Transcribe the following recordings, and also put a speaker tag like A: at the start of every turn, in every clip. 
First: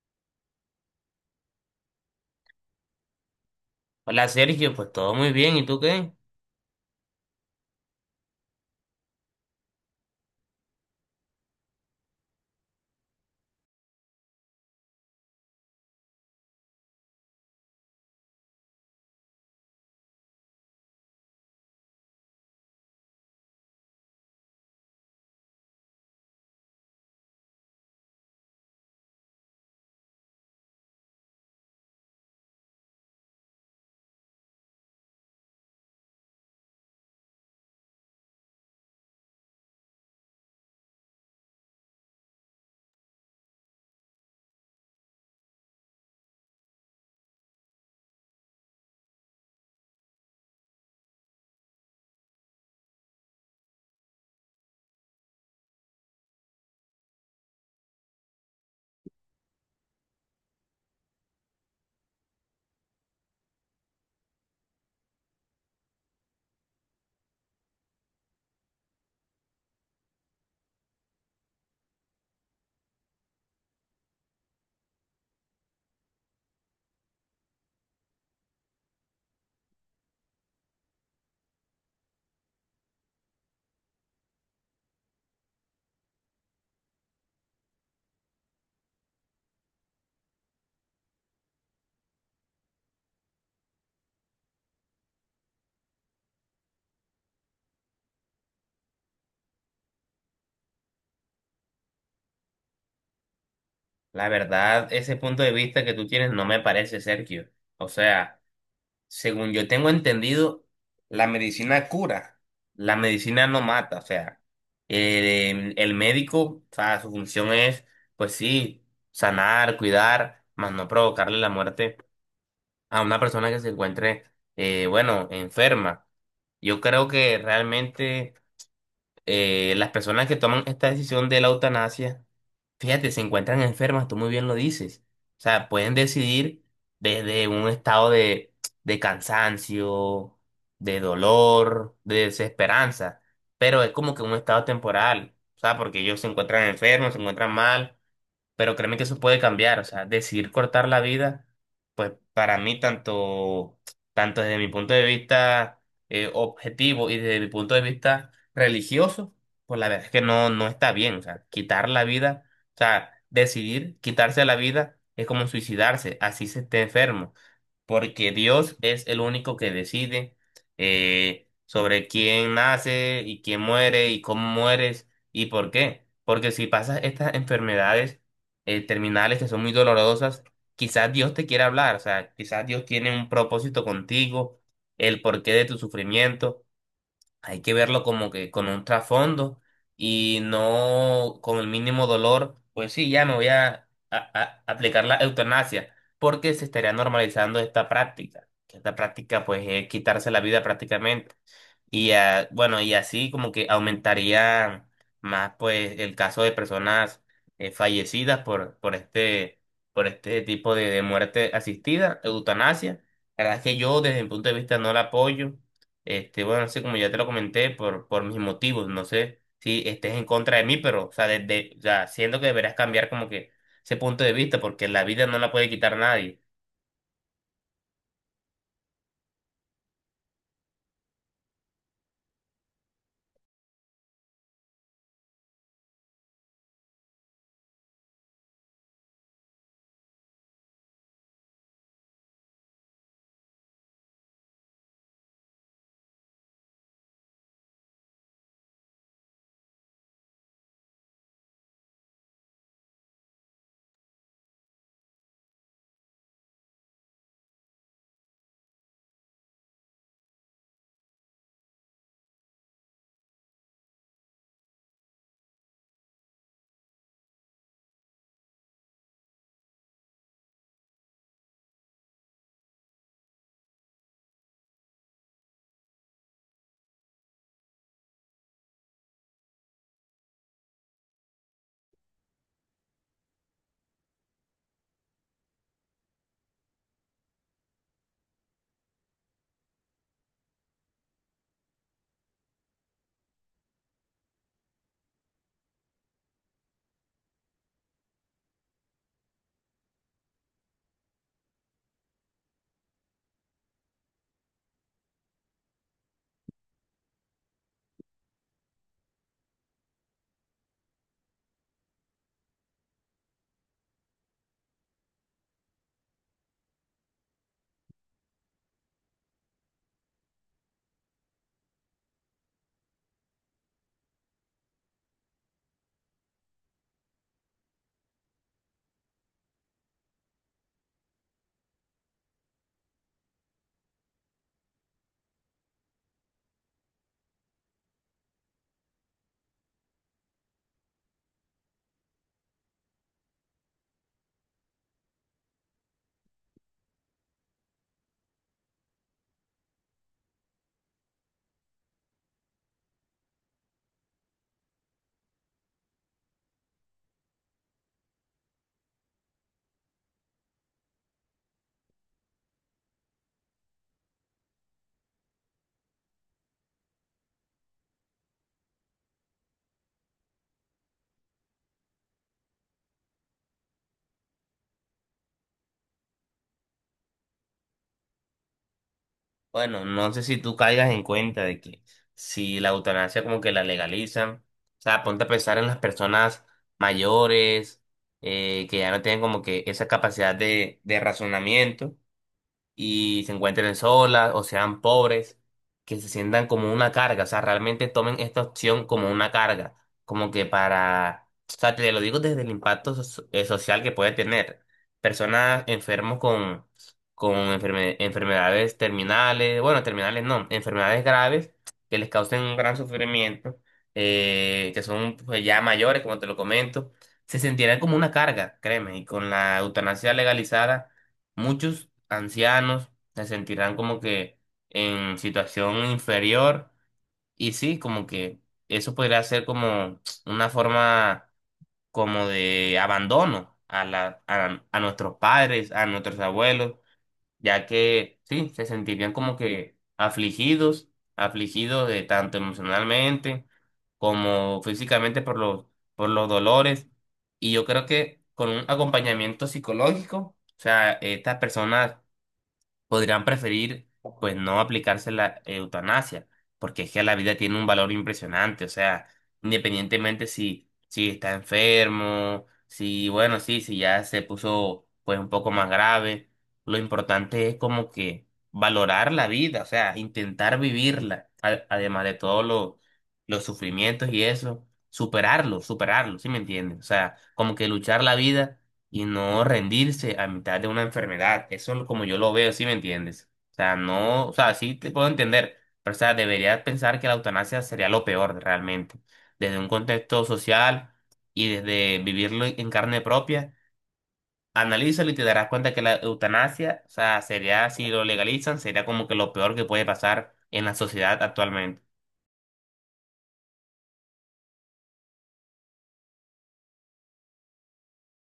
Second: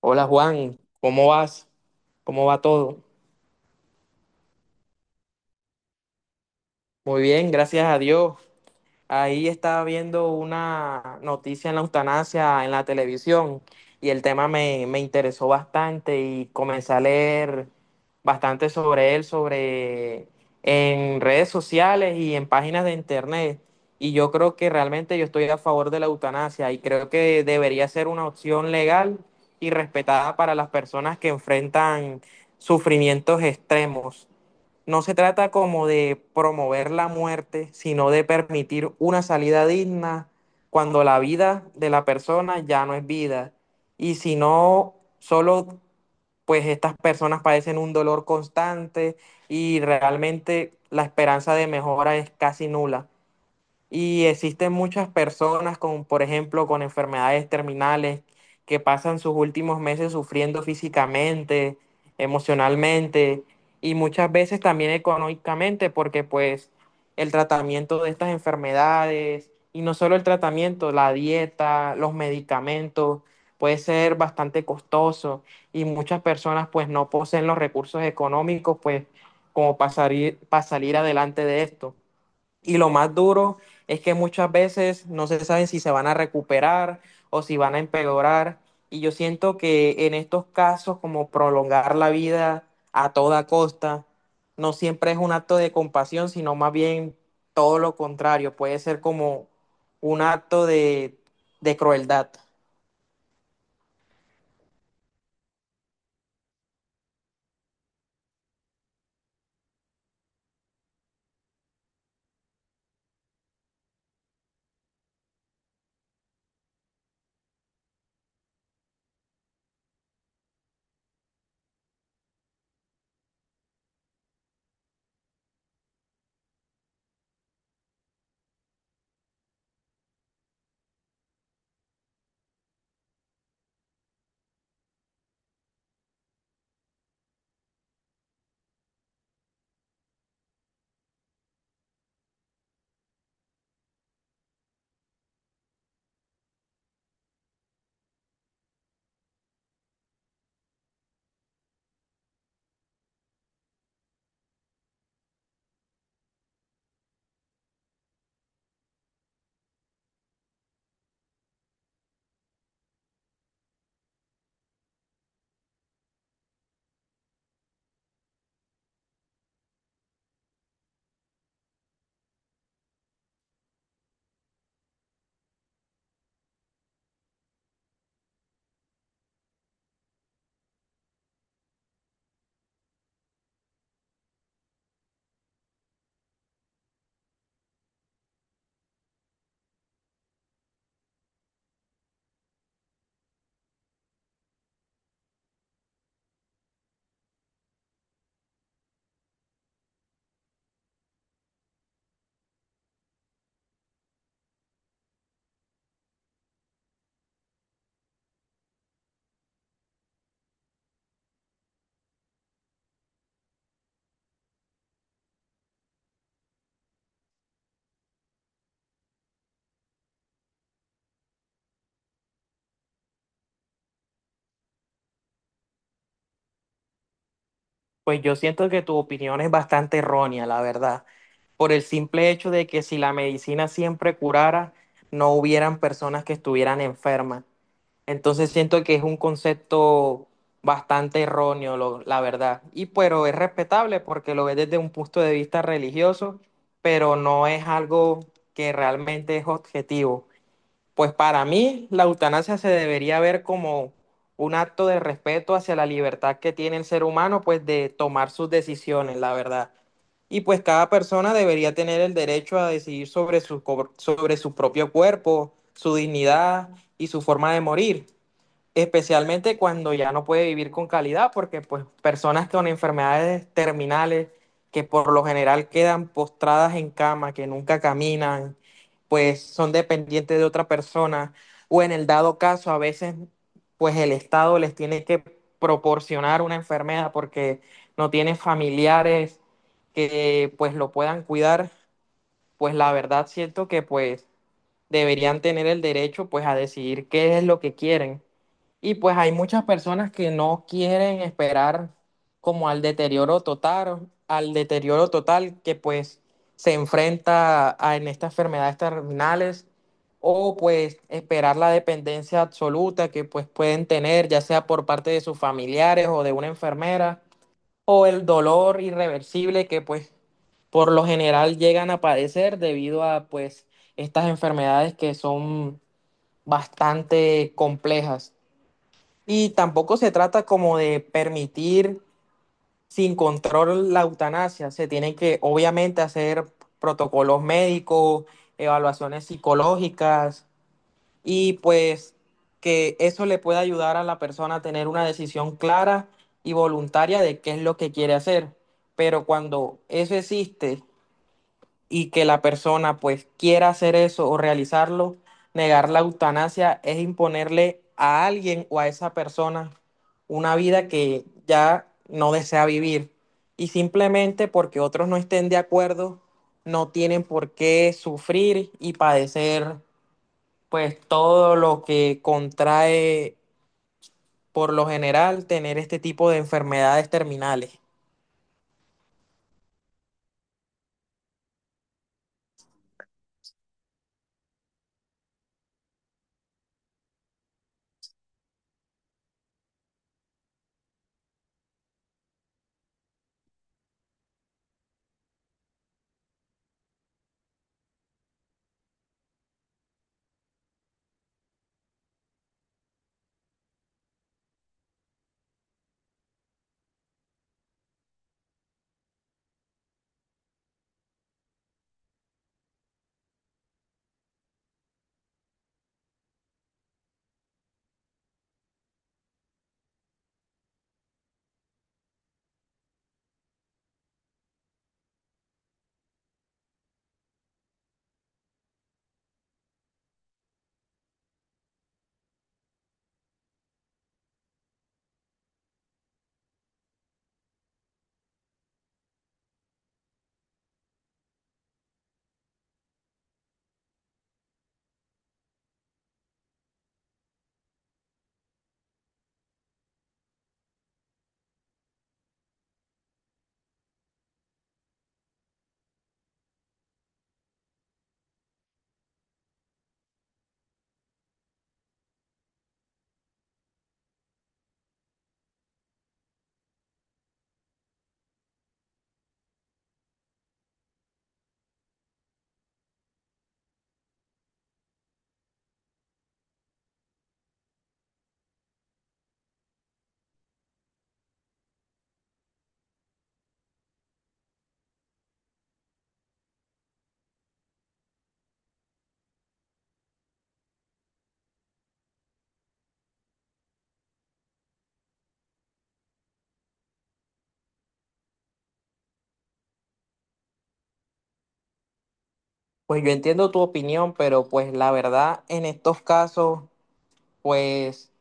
A: Hola Juan, ¿cómo vas? ¿Cómo va todo?
B: Hola Sergio, pues todo muy bien, ¿y tú qué?
A: Muy bien, gracias a Dios. Ahí estaba viendo una noticia en la eutanasia en la televisión y el tema me interesó bastante y comencé a leer bastante sobre él, sobre en redes sociales y en páginas de internet. Y yo creo que realmente yo estoy a favor de la eutanasia y creo que debería ser una opción legal y respetada para las personas que enfrentan sufrimientos extremos. No se trata como de promover la muerte, sino de permitir una salida digna cuando la vida de la persona ya no es vida. Y si no, solo pues estas personas padecen un dolor constante y realmente la esperanza de mejora es casi nula. Y existen muchas personas con, por ejemplo, con enfermedades terminales que pasan sus últimos meses sufriendo físicamente, emocionalmente y muchas veces también económicamente, porque pues el tratamiento de estas enfermedades, y no solo el tratamiento, la dieta, los medicamentos, puede ser bastante costoso y muchas personas pues no poseen los recursos económicos pues como para salir adelante de esto. Y lo más duro es que muchas veces no se saben si se van a recuperar o si van a empeorar. Y yo siento que en estos casos, como prolongar la vida a toda costa, no siempre es un acto de compasión, sino más bien todo lo contrario. Puede ser como un acto de crueldad.
B: La verdad, ese punto de vista que tú tienes no me parece, Sergio. O sea, según yo tengo entendido, la medicina cura, la medicina no mata, o sea, el médico, o sea, su función es, pues sí, sanar, cuidar, más no provocarle la muerte a una persona que se encuentre, bueno, enferma. Yo creo que realmente las personas que toman esta decisión de la eutanasia, fíjate, se encuentran enfermas, tú muy bien lo dices. O sea, pueden decidir desde un estado de cansancio, de dolor, de desesperanza, pero es como que un estado temporal, o sea, porque ellos se encuentran enfermos, se encuentran mal, pero créeme que eso puede cambiar. O sea, decidir cortar la vida, pues para mí tanto, tanto desde mi punto de vista objetivo y desde mi punto de vista religioso, pues la verdad es que no, no está bien, o sea, quitar la vida, o sea, decidir quitarse la vida es como suicidarse, así se esté enfermo, porque Dios es el único que decide, sobre quién nace y quién muere y cómo mueres y por qué. Porque si pasas estas enfermedades terminales que son muy dolorosas, quizás Dios te quiera hablar, o sea, quizás Dios tiene un propósito contigo, el porqué de tu sufrimiento. Hay que verlo como que con un trasfondo y no con el mínimo dolor. Pues sí, ya me voy a aplicar la eutanasia, porque se estaría normalizando esta práctica. Que Esta práctica pues es quitarse la vida prácticamente. Y bueno, y así como que aumentaría más pues el caso de personas fallecidas por, por este tipo de muerte asistida, eutanasia. La verdad es que yo desde mi punto de vista no la apoyo, este, bueno, así como ya te lo comenté, por mis motivos. No sé si estés en contra de mí, pero, o sea, desde, o sea, siento que deberás cambiar como que ese punto de vista, porque la vida no la puede quitar nadie.
A: Pues yo siento que tu opinión es bastante errónea, la verdad, por el simple hecho de que si la medicina siempre curara, no hubieran personas que estuvieran enfermas. Entonces siento que es un concepto bastante erróneo, la verdad. Y pero es respetable porque lo ves desde un punto de vista religioso, pero no es algo que realmente es objetivo. Pues para mí la eutanasia se debería ver como un acto de respeto hacia la libertad que tiene el ser humano, pues de tomar sus decisiones, la verdad. Y pues cada persona debería tener el derecho a decidir sobre sobre su propio cuerpo, su dignidad y su forma de morir, especialmente cuando ya no puede vivir con calidad, porque pues personas con enfermedades terminales que por lo general quedan postradas en cama, que nunca caminan, pues son dependientes de otra persona, o en el dado caso a veces pues el Estado les tiene que proporcionar una enfermedad porque no tiene familiares que pues lo puedan cuidar, pues la verdad siento que pues deberían tener el derecho pues a decidir qué es lo que quieren y pues hay muchas personas que no quieren esperar como al deterioro total que pues se enfrenta en estas enfermedades terminales o pues esperar la dependencia absoluta que pues pueden tener ya sea por parte de sus familiares o de una enfermera o el dolor irreversible que pues por lo general llegan a padecer debido a pues estas enfermedades que son bastante complejas. Y tampoco se trata como de permitir sin control la eutanasia. Se tienen que, obviamente, hacer protocolos médicos, evaluaciones psicológicas y pues que eso le pueda ayudar a la persona a tener una decisión clara y voluntaria de qué es lo que quiere hacer. Pero cuando eso existe y que la persona pues quiera hacer eso o realizarlo, negar la eutanasia es imponerle a alguien o a esa persona una vida que ya no desea vivir. Y simplemente porque otros no estén de acuerdo, no tienen por qué sufrir y padecer pues todo lo que contrae por lo general tener este tipo de enfermedades terminales.
B: Bueno, no sé si tú caigas en cuenta de que si la eutanasia como que la legalizan, o sea, ponte a pensar en las personas mayores, que ya no tienen como que esa capacidad de razonamiento y se encuentren solas o sean pobres, que se sientan como una carga, o sea, realmente tomen esta opción como una carga, como que para, o sea, te lo digo desde el impacto social que puede tener. Personas enfermos con enfermedades terminales, bueno, terminales no, enfermedades graves que les causen un gran sufrimiento, que son pues, ya mayores, como te lo comento, se sentirán como una carga, créeme, y con la eutanasia legalizada, muchos ancianos se sentirán como que en situación inferior, y sí, como que eso podría ser como una forma como de abandono a a nuestros padres, a nuestros abuelos, ya que sí, se sentirían como que afligidos, afligidos, de tanto emocionalmente como físicamente por los dolores. Y yo creo que con un acompañamiento psicológico, o sea, estas personas podrían preferir pues no aplicarse la eutanasia, porque es que la vida tiene un valor impresionante. O sea, independientemente si, si está enfermo, si bueno, sí, si ya se puso pues un poco más grave, lo importante es como que valorar la vida, o sea, intentar vivirla, además de todos los sufrimientos y eso, superarlo, superarlo, ¿sí me entiendes? O sea, como que luchar la vida y no rendirse a mitad de una enfermedad. Eso es como yo lo veo, ¿sí me entiendes? O sea, no, o sea, sí te puedo entender, pero o sea, deberías pensar que la eutanasia sería lo peor realmente, desde un contexto social y desde vivirlo en carne propia. Analízalo y te darás cuenta que la eutanasia, o sea, sería, si lo legalizan, sería como que lo peor que puede pasar en la sociedad actualmente.
A: Pues yo entiendo tu opinión, pero pues la verdad en estos casos, pues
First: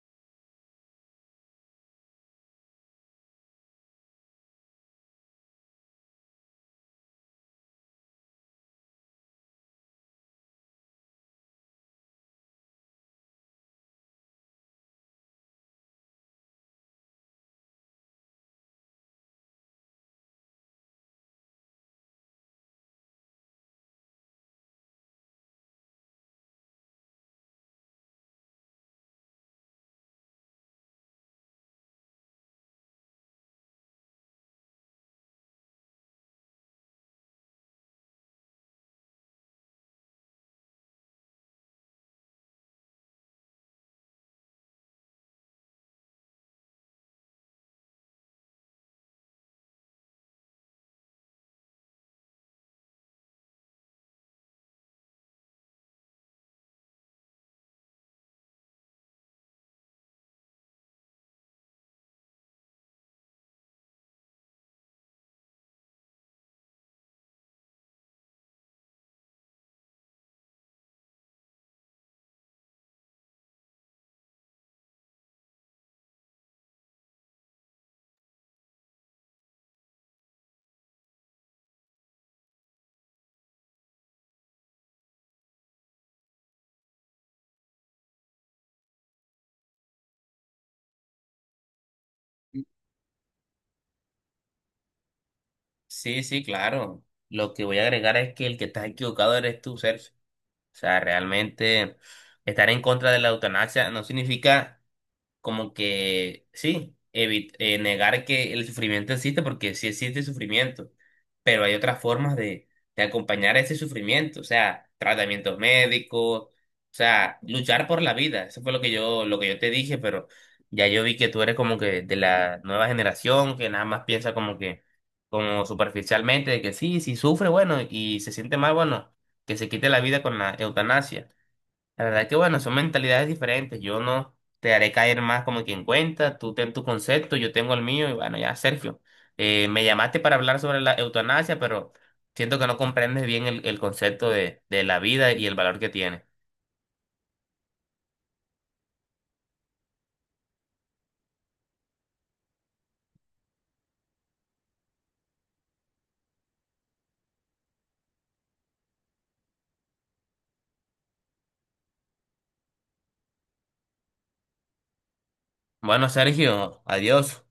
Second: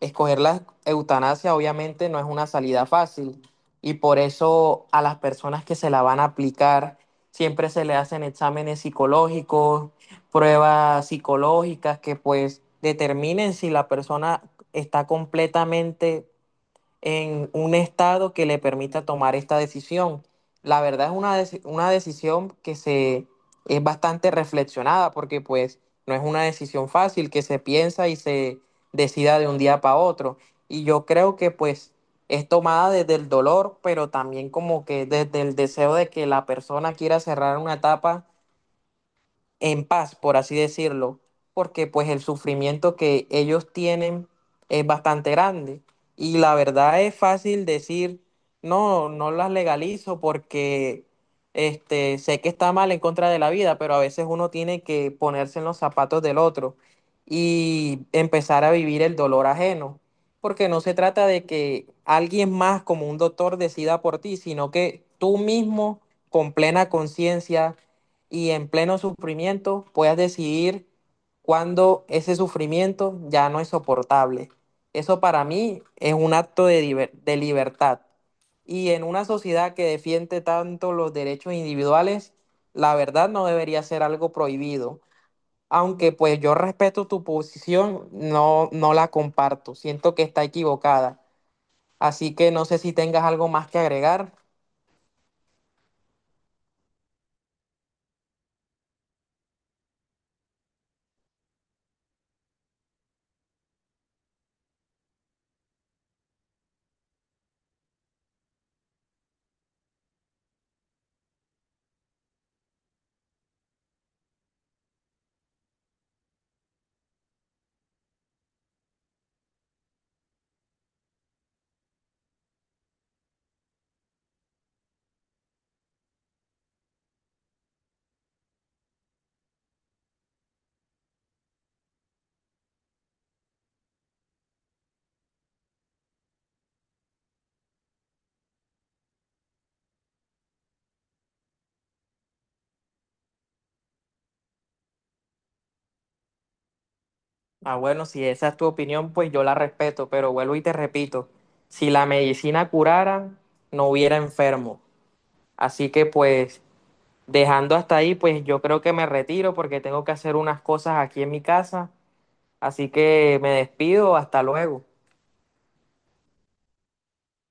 A: escoger la eutanasia obviamente no es una salida fácil y por eso a las personas que se la van a aplicar siempre se le hacen exámenes psicológicos, pruebas psicológicas que pues determinen si la persona está completamente en un estado que le permita tomar esta decisión. La verdad es una decisión que se es bastante reflexionada porque pues no es una decisión fácil que se piensa y se decida de un día para otro. Y yo creo que pues es tomada desde el dolor, pero también como que desde el deseo de que la persona quiera cerrar una etapa en paz, por así decirlo, porque pues el sufrimiento que ellos tienen es bastante grande. Y la verdad es fácil decir, no, no las legalizo porque este, sé que está mal en contra de la vida, pero a veces uno tiene que ponerse en los zapatos del otro y empezar a vivir el dolor ajeno. Porque no se trata de que alguien más como un doctor decida por ti, sino que tú mismo con plena conciencia y en pleno sufrimiento puedas decidir cuando ese sufrimiento ya no es soportable. Eso para mí es un acto de libertad. Y en una sociedad que defiende tanto los derechos individuales, la verdad no debería ser algo prohibido. Aunque pues yo respeto tu posición, no, no la comparto. Siento que está equivocada. Así que no sé si tengas algo más que agregar.
B: Sí, sí, claro. Lo que voy a agregar es que el que está equivocado eres tú, Sergio. O sea, realmente estar en contra de la eutanasia no significa como que sí, negar que el sufrimiento existe, porque sí existe sufrimiento, pero hay otras formas de acompañar ese sufrimiento, o sea, tratamientos médicos, o sea, luchar por la vida. Eso fue lo que yo te dije, pero ya yo vi que tú eres como que de la nueva generación, que nada más piensa como que, como superficialmente, de que sí, si sufre, bueno, y se siente mal, bueno, que se quite la vida con la eutanasia. La verdad que bueno, son mentalidades diferentes. Yo no te haré caer más como quien cuenta. Tú ten tu concepto, yo tengo el mío. Y bueno, ya, Sergio, me llamaste para hablar sobre la eutanasia, pero siento que no comprendes bien el concepto de la vida y el valor que tiene.
A: Ah, bueno, si esa es tu opinión, pues yo la respeto, pero vuelvo y te repito, si la medicina curara, no hubiera enfermo. Así que pues dejando hasta ahí, pues yo creo que me retiro porque tengo que hacer unas cosas aquí en mi casa. Así que me despido, hasta luego.
B: Bueno, Sergio, adiós.